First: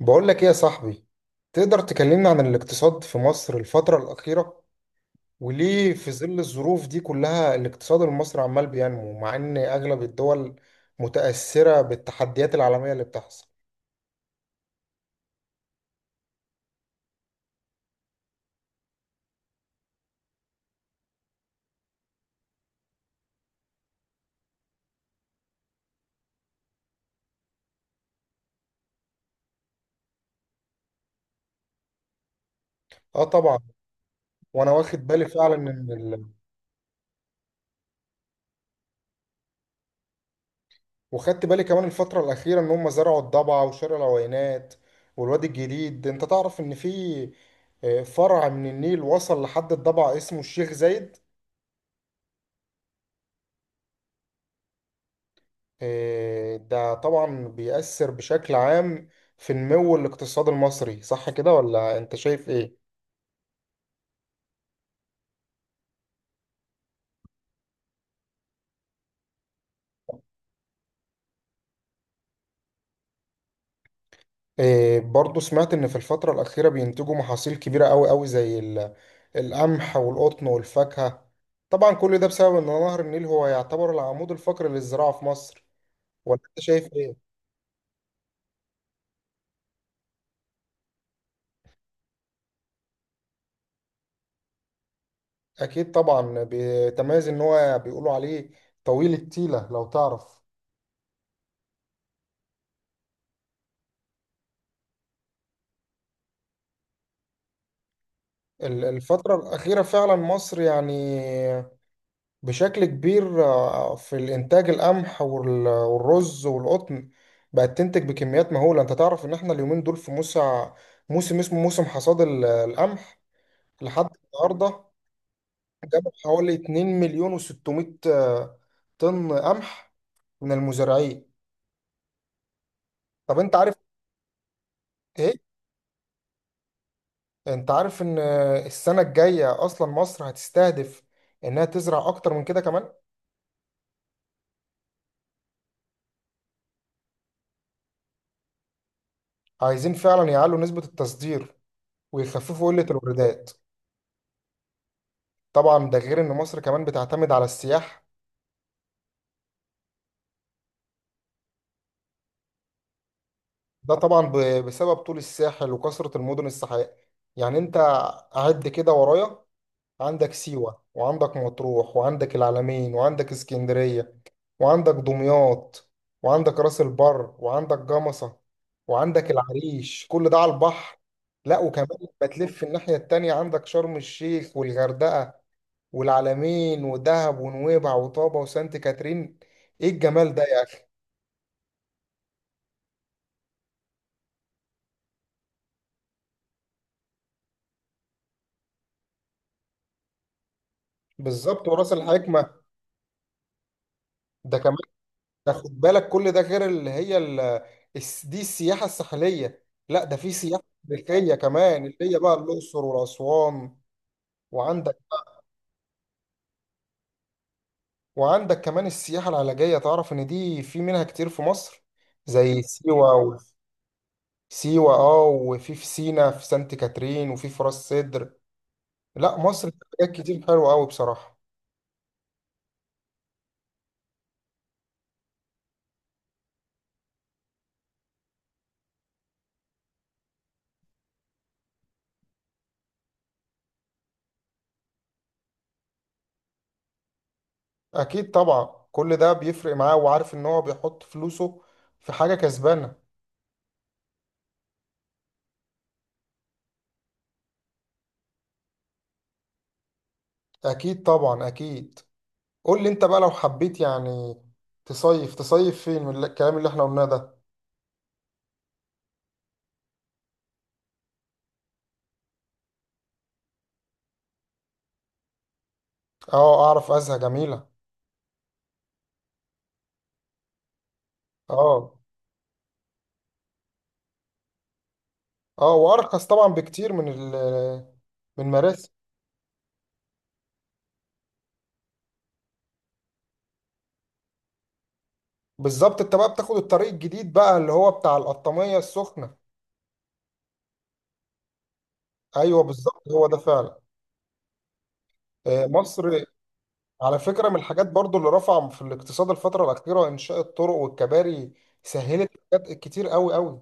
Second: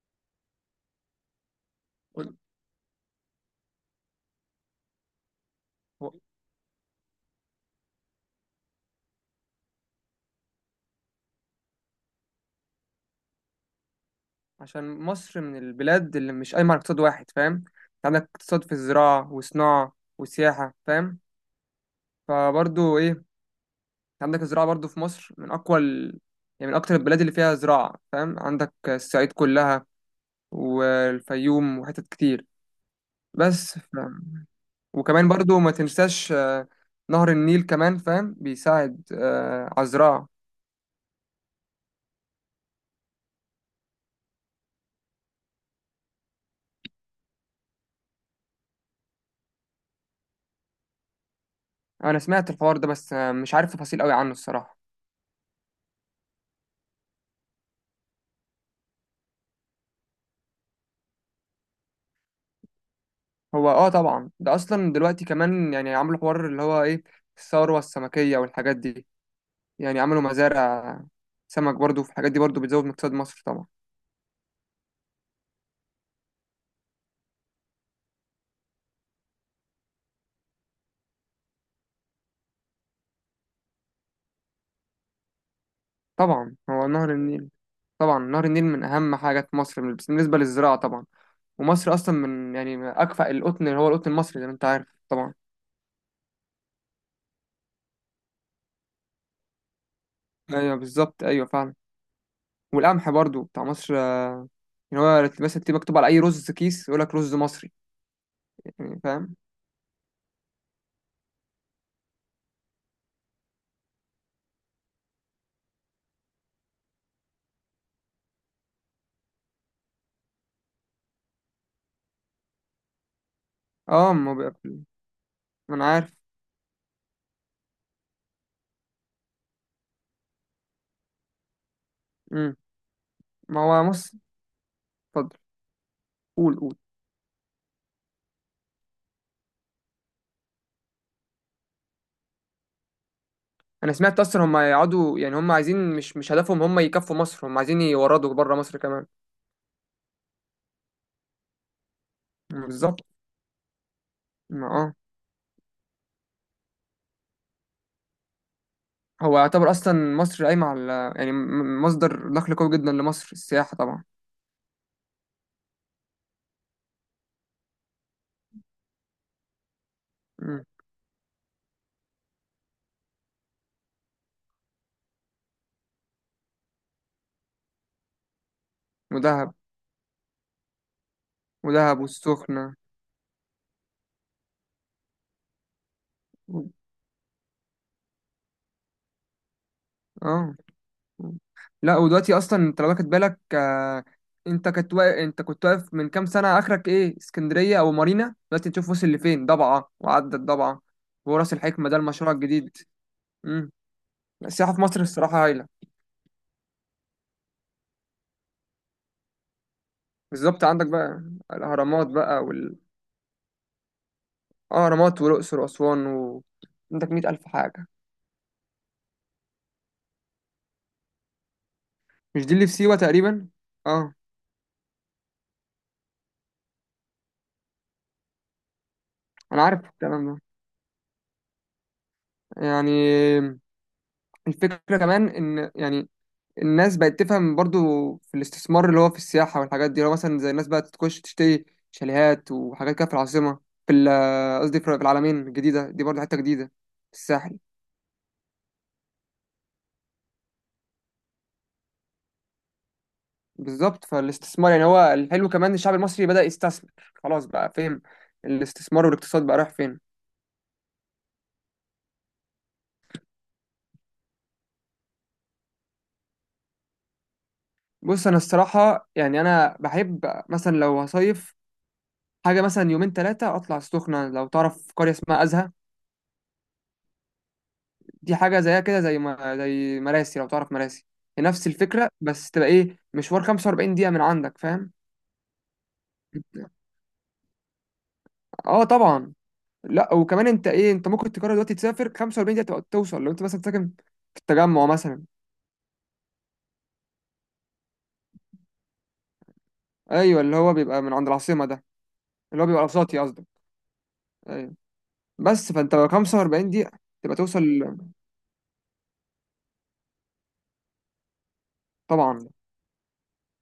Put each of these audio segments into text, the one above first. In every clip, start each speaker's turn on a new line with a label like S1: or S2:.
S1: بقول لك ايه يا صاحبي. تقدر تكلمنا
S2: وال-
S1: عن الاقتصاد في مصر الفترة الأخيرة، وليه في
S2: و-
S1: ظل الظروف دي كلها الاقتصاد المصري عمال بينمو مع ان اغلب الدول متأثرة بالتحديات العالمية اللي بتحصل؟
S2: عشان مصر من البلاد اللي مش قايمة على اقتصاد واحد. فاهم؟ انت عندك اقتصاد في الزراعة وصناعة وسياحة، فاهم؟ فبرضو ايه انت عندك الزراعة برضو في مصر من أقوى يعني من أكتر البلاد اللي فيها زراعة، فاهم؟ عندك الصعيد كلها والفيوم وحتت كتير.
S1: اه طبعا.
S2: بس ف...
S1: وانا واخد بالي
S2: وكمان
S1: فعلا
S2: برضو ما
S1: ان
S2: تنساش آه، نهر النيل كمان فاهم بيساعد آه، على الزراعة.
S1: وخدت بالي كمان الفترة الأخيرة ان هم زرعوا الضبع وشارع العوينات والوادي الجديد. انت تعرف ان في فرع من النيل وصل لحد الضبع اسمه الشيخ زايد.
S2: أنا سمعت الحوار ده، بس آه، مش عارف تفاصيل قوي عنه الصراحة.
S1: إيه، ده طبعا بيأثر بشكل عام في نمو الاقتصاد المصري، صح كده ولا انت شايف ايه؟
S2: هو اه طبعا ده اصلا دلوقتي كمان يعني عملوا حوار اللي هو ايه، الثروه السمكيه والحاجات دي. يعني عملوا مزارع سمك، برضو في الحاجات دي برضو بتزود من اقتصاد مصر طبعا.
S1: إيه، برضو سمعت ان في الفترة الأخيرة بينتجوا محاصيل كبيرة قوي قوي زي القمح والقطن والفاكهة. طبعا كل ده بسبب ان نهر النيل هو يعتبر العمود الفقري للزراعة في مصر، ولا
S2: طبعا
S1: انت
S2: هو
S1: شايف
S2: نهر
S1: ايه؟
S2: النيل. طبعا نهر النيل من اهم حاجه في مصر بس بالنسبه للزراعه طبعا. ومصر اصلا من يعني اكفأ القطن اللي هو القطن المصري زي ما انت عارف طبعا.
S1: اكيد طبعا. بتميز ان هو بيقولوا عليه طويل التيلة لو تعرف.
S2: ايوه بالظبط، ايوه فعلا. والقمح برضو بتاع مصر آه، يعني هو مثلا تبقى مكتوب على اي رز كيس يقول لك رز مصري. يعني
S1: الفترة
S2: فاهم.
S1: الأخيرة فعلا مصر يعني بشكل كبير، في الإنتاج القمح والرز والقطن، بقت تنتج بكميات مهولة. أنت تعرف إن إحنا اليومين دول في موسم اسمه موسم حصاد القمح. لحد
S2: اه ما بيبقى في-
S1: النهاردة
S2: ما انا
S1: جابوا
S2: عارف.
S1: حوالي 2 مليون و600 طن قمح من المزارعين.
S2: امم.
S1: طب أنت
S2: ما
S1: عارف؟
S2: هو مصر.
S1: إيه؟
S2: قول، قول.
S1: أنت عارف إن السنة الجاية أصلا مصر هتستهدف إنها تزرع أكتر من كده كمان.
S2: انا سمعت اصلا هم هيقعدوا يعني هم عايزين، مش هدفهم هم يكفوا مصر، هم عايزين يوردوا بره مصر كمان.
S1: عايزين فعلا يعلوا نسبة التصدير ويخففوا قلة
S2: بالظبط.
S1: الواردات.
S2: ما اه.
S1: طبعا ده غير ان مصر كمان بتعتمد على السياح.
S2: هو يعتبر اصلا مصر قايمه على يعني مصدر دخل قوي جدا لمصر السياحه
S1: ده
S2: طبعا.
S1: طبعا بسبب طول الساحل وكثرة المدن الساحلية. يعني انت عد كده ورايا: عندك
S2: مم.
S1: سيوة، وعندك مطروح، وعندك العلمين، وعندك اسكندرية، وعندك دمياط، وعندك راس البر، وعندك جمصة، وعندك
S2: ودهب.
S1: العريش، كل ده على البحر. لا وكمان
S2: ودهب
S1: بتلف
S2: والسخنه.
S1: الناحية التانية عندك شرم الشيخ والغردقة
S2: و-
S1: والعلمين ودهب ونويبع وطابة وسانت كاترين. ايه الجمال ده
S2: اه.
S1: يا!
S2: لا ودلوقتي اصلا انت لو واخد بالك آه، انت كنت واقف من كام سنه، اخرك ايه، اسكندريه او مارينا. دلوقتي تشوف وصل لفين، ضبعه وعدت ضبعه. وراس
S1: بالظبط،
S2: الحكمه
S1: وراس
S2: ده المشروع
S1: الحكمة
S2: الجديد. امم.
S1: ده
S2: السياحه
S1: كمان.
S2: في مصر الصراحه
S1: ده
S2: هايله.
S1: خد بالك كل ده غير اللي هي دي السياحة الساحلية. لا ده في سياحة
S2: بالظبط. عندك بقى
S1: تاريخية كمان اللي
S2: الأهرامات
S1: هي بقى
S2: بقى وال،
S1: الأقصر وأسوان.
S2: آه،
S1: وعندك،
S2: أهرامات والأقصر وأسوان عندك مئة ألف حاجة.
S1: وعندك كمان السياحة العلاجية. تعرف إن دي في منها كتير في مصر،
S2: مش دي
S1: زي
S2: اللي في سيوة
S1: سيوة
S2: تقريبا؟ اه.
S1: سيوة اه، وفي في سينا في سانت كاترين، وفي في راس سدر. لا
S2: أنا
S1: مصر في
S2: عارف
S1: حاجات
S2: الكلام ده.
S1: كتير حلوة أوي بصراحة.
S2: يعني الفكرة كمان إن يعني الناس بقت تفهم برضو في الاستثمار اللي هو في السياحة والحاجات دي. لو مثلا زي الناس بقى تخش تشتري شاليهات وحاجات كده في العاصمة، قصدي في العالمين الجديدة دي برضو حتة جديدة في الساحل.
S1: أكيد طبعا كل ده بيفرق معاه، وعارف إن هو بيحط فلوسه في حاجة كسبانة.
S2: بالظبط. فالاستثمار يعني هو الحلو، كمان الشعب المصري بدأ يستثمر، خلاص بقى، فاهم، الاستثمار والاقتصاد بقى رايح فين.
S1: اكيد طبعا اكيد. قول لي انت بقى لو حبيت يعني تصيف فين من الكلام اللي احنا قلناه ده؟
S2: بص انا الصراحة يعني انا بحب مثلا لو هصيف حاجة مثلا يومين ثلاثة اطلع السخنة. لو تعرف قرية اسمها أزهى،
S1: اه اعرف ازهى، جميله.
S2: دي حاجة زيها كده زي ما زي مراسي. لو تعرف مراسي، هي نفس
S1: اه.
S2: الفكرة، بس تبقى ايه، مشوار 45 دقيقة من عندك، فاهم.
S1: اه وارخص طبعا بكتير من من
S2: اه
S1: مراسي.
S2: طبعا. لا وكمان انت ايه، انت ممكن تقرر دلوقتي تسافر 45 دقيقة تبقى توصل، لو انت مثلا ساكن في التجمع مثلا.
S1: بالظبط، انت بقى بتاخد الطريق الجديد بقى اللي هو بتاع القطامية السخنة.
S2: ايوه اللي هو بيبقى من عند العاصمة ده.
S1: ايوه
S2: اللي هو بيبقى
S1: بالظبط
S2: وسطي
S1: هو ده
S2: قصدك.
S1: فعلا.
S2: ايوه. بس فانت لو
S1: مصر
S2: 45 دقيقة
S1: على
S2: تبقى
S1: فكرة من
S2: توصل.
S1: الحاجات برضو اللي رفع في الاقتصاد الفترة الأخيرة إنشاء الطرق والكباري، سهلت
S2: طبعا.
S1: حاجات كتير قوي قوي.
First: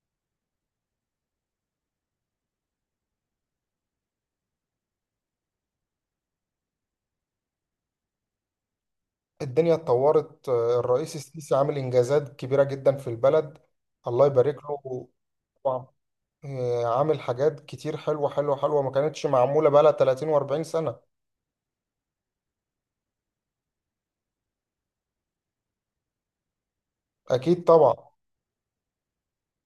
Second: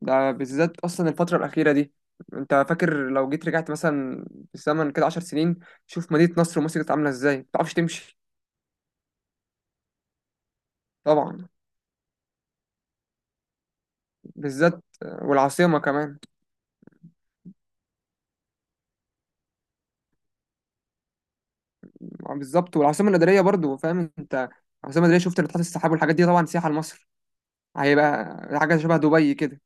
S2: ده بالذات اصلا الفترة الأخيرة دي، انت فاكر لو جيت رجعت مثلا بالزمن كده 10 سنين، شوف مدينة نصر ومصر كانت عاملة ازاي ما تعرفش تمشي.
S1: الدنيا اتطورت، الرئيس
S2: طبعا.
S1: السيسي عامل إنجازات كبيرة جدا في البلد. الله يبارك
S2: بالذات.
S1: له.
S2: والعاصمة
S1: طبعا
S2: كمان.
S1: عامل حاجات كتير حلوة حلوة حلوة ما كانتش معمولة بقالها 30 و40 سنة.
S2: بالظبط، والعاصمة الإدارية برضو، فاهم انت، العاصمة الإدارية شفت ناطحات السحاب والحاجات دي طبعا سياحة لمصر.
S1: أكيد طبعا.
S2: هيبقى حاجة شبه دبي كده.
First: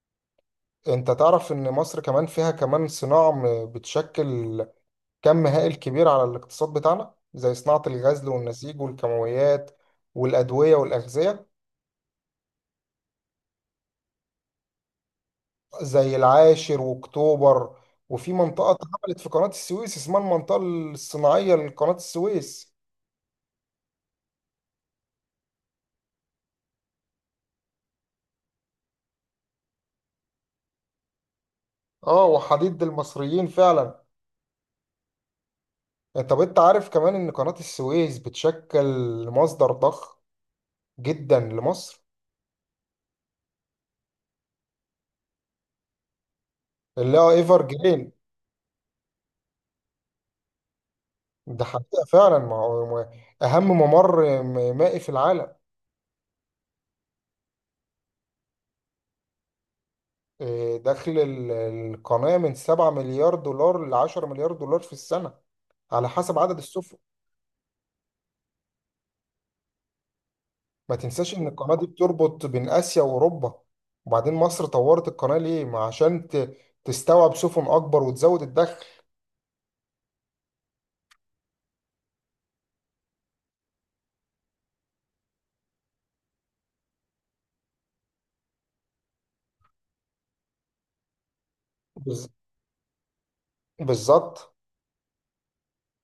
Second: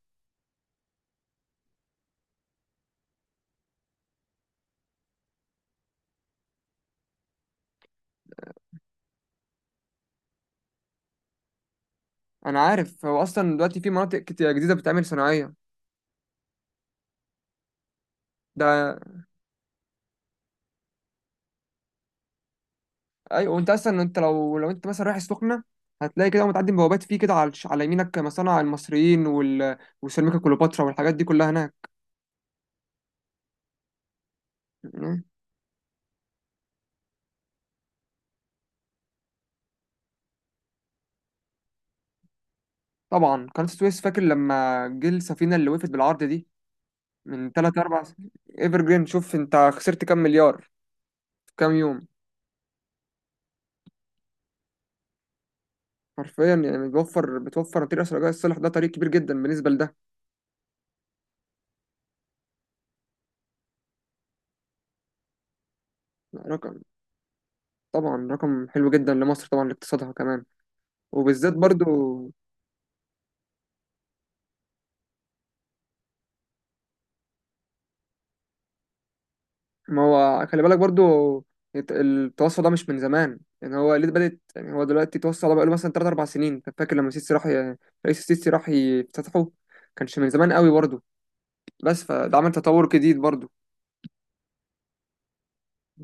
S1: أنت تعرف إن مصر كمان فيها كمان صناعة بتشكل كم هائل كبير على الاقتصاد بتاعنا، زي صناعة الغزل والنسيج والكيماويات والأدوية والأغذية.
S2: انا عارف، هو اصلا دلوقتي في مناطق كتير جديدة بتتعمل صناعية.
S1: زي العاشر وأكتوبر، وفي منطقة
S2: ده
S1: اتعملت في قناة السويس اسمها المنطقة الصناعية لقناة السويس.
S2: ايوه. وانت اصلا انت لو انت مثلا رايح السخنه، هتلاقي كده متعدي بوابات فيه كده على على يمينك مصانع المصريين وسيراميكا كليوباترا والحاجات دي كلها هناك.
S1: اه وحديد المصريين فعلا.
S2: مم.
S1: طب انت عارف كمان ان قناة السويس بتشكل مصدر ضخم جدا لمصر،
S2: طبعا قناه السويس، فاكر لما جه السفينه اللي وقفت بالعرض دي
S1: اللي هو
S2: من
S1: ايفر
S2: 3 4،
S1: جرين.
S2: ايفر جرين، شوف انت خسرت كام مليار في
S1: ده
S2: كام
S1: حقيقة
S2: يوم.
S1: فعلا. ما هو اهم ممر مائي في العالم.
S2: حرفيا يعني بتوفر طريق اسرع. رجاء الصالح ده طريق كبير جدا بالنسبه لده.
S1: إيه، دخل القناة من 7 مليار دولار ل 10 مليار دولار في السنة، على حسب عدد
S2: رقم.
S1: السفن.
S2: طبعا رقم حلو جدا لمصر طبعا، لاقتصادها كمان.
S1: ما تنساش ان
S2: وبالذات
S1: القناة
S2: برضو.
S1: دي بتربط بين اسيا واوروبا. وبعدين مصر طورت القناة ليه؟ ما عشان تستوعب سفن اكبر وتزود الدخل.
S2: ما هو خلي بالك برضو، التوسع ده مش من زمان، يعني هو ليه بدأت يعني هو دلوقتي التوسع ده بقاله مثلا 3 4 سنين. انت فاكر لما السيسي راح رئيس السيسي راح يفتتحه، كانش من زمان قوي برضو. بس
S1: بز-
S2: فده عمل تطور جديد برضو.
S1: بالظبط.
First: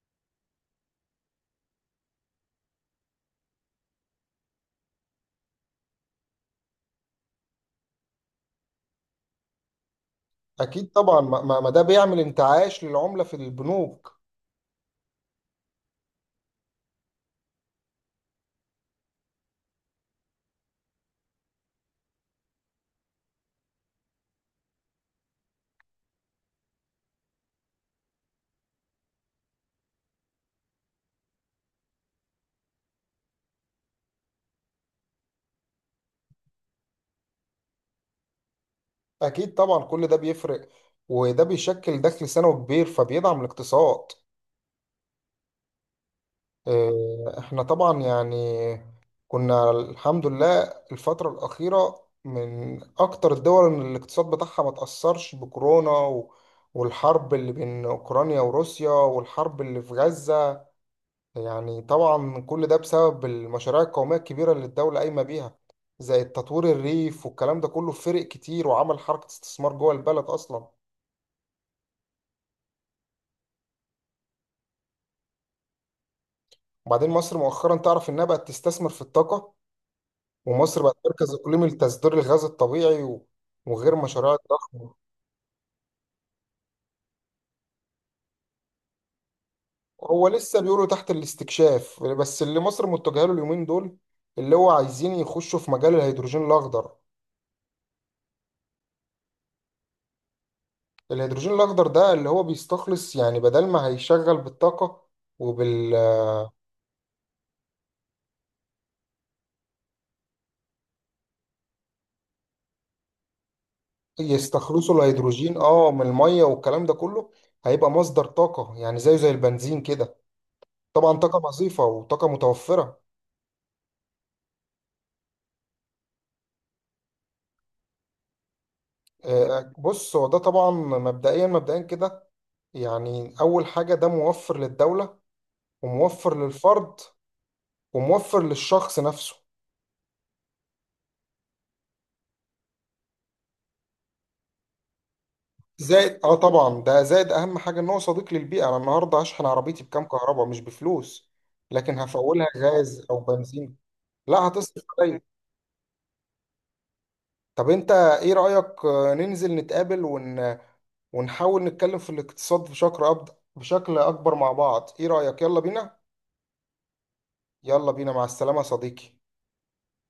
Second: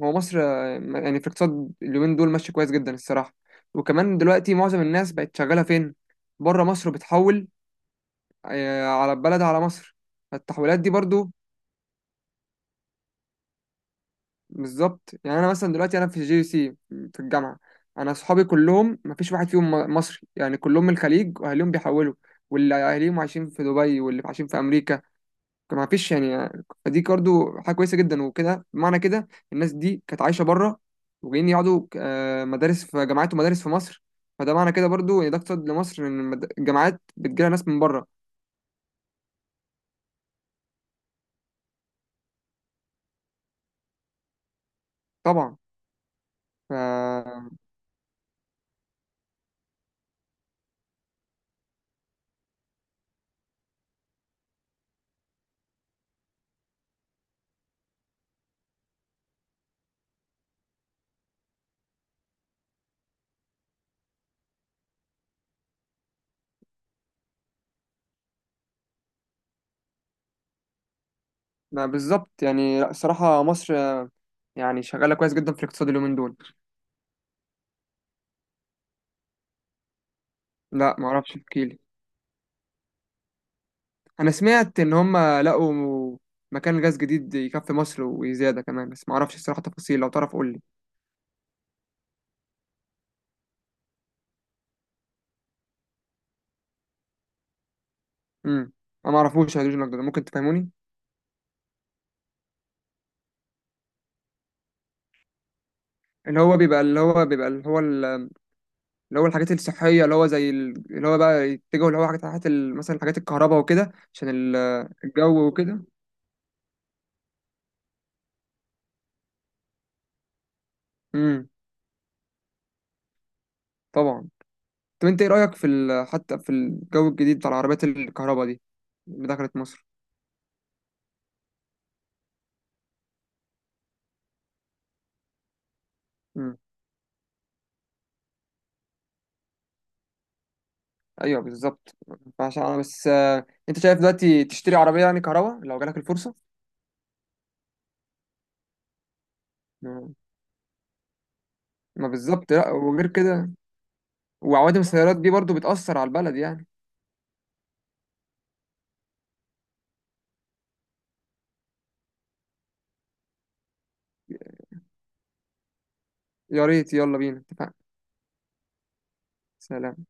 S2: هو مصر آه، يعني في الاقتصاد اليومين دول ماشي كويس جدا الصراحة. وكمان دلوقتي معظم الناس بقت شغالة فين، بره مصر، بتحول آه، على البلد على مصر. فالتحويلات دي
S1: اكيد طبعا،
S2: برضو.
S1: ما ده بيعمل انتعاش للعمله في البنوك.
S2: بالظبط. يعني انا مثلا دلوقتي انا في جي سي في الجامعه، انا اصحابي كلهم ما فيش واحد فيهم مصري، يعني كلهم من الخليج واهاليهم بيحولوا، واللي اهاليهم عايشين في دبي واللي عايشين في امريكا. ما فيش يعني. فدي برضه حاجه كويسه جدا، وكده بمعنى كده الناس دي كانت عايشه بره وجايين يقعدوا آه، مدارس في جامعات ومدارس في مصر. فده معنى كده برضه ان ده اقتصاد لمصر، ان الجامعات بتجيلها ناس من بره.
S1: اكيد طبعا كل ده بيفرق، وده بيشكل دخل سنوي كبير فبيدعم الاقتصاد.
S2: طبعا. ف.
S1: احنا طبعا يعني كنا الحمد لله الفتره الاخيره من اكتر الدول ان الاقتصاد بتاعها ما تاثرش بكورونا والحرب اللي بين اوكرانيا وروسيا والحرب اللي في غزه. يعني طبعا كل ده بسبب المشاريع القومية الكبيرة اللي الدولة قايمة بيها، زي التطوير الريف والكلام ده كله فرق كتير وعمل حركة استثمار جوه البلد أصلا.
S2: ما بالظبط يعني. لا الصراحه مصر يعني شغاله كويس جدا في الاقتصاد اليومين دول.
S1: وبعدين مصر مؤخرا تعرف إنها بقت تستثمر في الطاقة، ومصر
S2: لا
S1: بقت
S2: ما
S1: مركز
S2: اعرفش،
S1: إقليمي
S2: احكيلي.
S1: لتصدير الغاز الطبيعي وغير
S2: انا
S1: مشاريع
S2: سمعت ان
S1: الضخمة.
S2: هم لقوا مكان غاز جديد يكفي مصر وزياده كمان، بس ما اعرفش الصراحه تفاصيل، لو
S1: هو
S2: تعرف قول
S1: لسه
S2: لي.
S1: بيقولوا تحت الاستكشاف، بس اللي مصر متجهة له اليومين دول اللي هو عايزين يخشوا في مجال الهيدروجين الأخضر.
S2: امم. انا ما اعرفوش الهيدروجين الاخضر ده، ممكن تفهموني؟
S1: الهيدروجين الأخضر ده اللي هو بيستخلص، يعني بدل ما هيشغل بالطاقة وبال
S2: اللي هو بيبقى اللي هو بيبقى اللي هو ال- اللي هو الحاجات الصحيه، اللي هو زي اللي هو بقى يتجهوا، اللي هو حاجات، حاجات مثلا حاجات الكهرباء وكده عشان
S1: يستخلصوا
S2: الجو
S1: الهيدروجين
S2: وكده.
S1: اه من الميه والكلام ده كله. هيبقى مصدر طاقه يعني زيه زي البنزين كده، طبعا طاقه
S2: امم.
S1: نظيفه وطاقه متوفره.
S2: طبعا. طب انت ايه رايك في حتى في الجو الجديد بتاع العربيات الكهرباء دي اللي دخلت مصر.
S1: بص، هو ده طبعا مبدئيا كده يعني اول حاجه ده موفر للدوله، وموفر للفرد، وموفر للشخص نفسه.
S2: ايوه بالظبط. فعشان انا بس آه، انت شايف دلوقتي تشتري عربيه يعني كهرباء لو جالك
S1: زائد اه
S2: الفرصه.
S1: طبعا ده زائد اهم حاجه ان هو صديق للبيئه. انا النهارده هشحن عربيتي بكام؟
S2: ما
S1: كهرباء مش بفلوس، لكن
S2: ما
S1: هفولها
S2: بالظبط. لا
S1: غاز
S2: وغير
S1: او
S2: كده،
S1: بنزين لا
S2: وعوادم
S1: هتصرف
S2: السيارات
S1: عليا.
S2: دي برضو بتأثر على البلد يعني.
S1: طب انت ايه رأيك ننزل نتقابل ونحاول نتكلم في الاقتصاد بشكل اكبر مع بعض؟ ايه رأيك؟ يلا بينا.
S2: يا ريت، يلا بينا، اتفقنا.
S1: يلا بينا مع السلامة يا صديقي.
S2: سلام.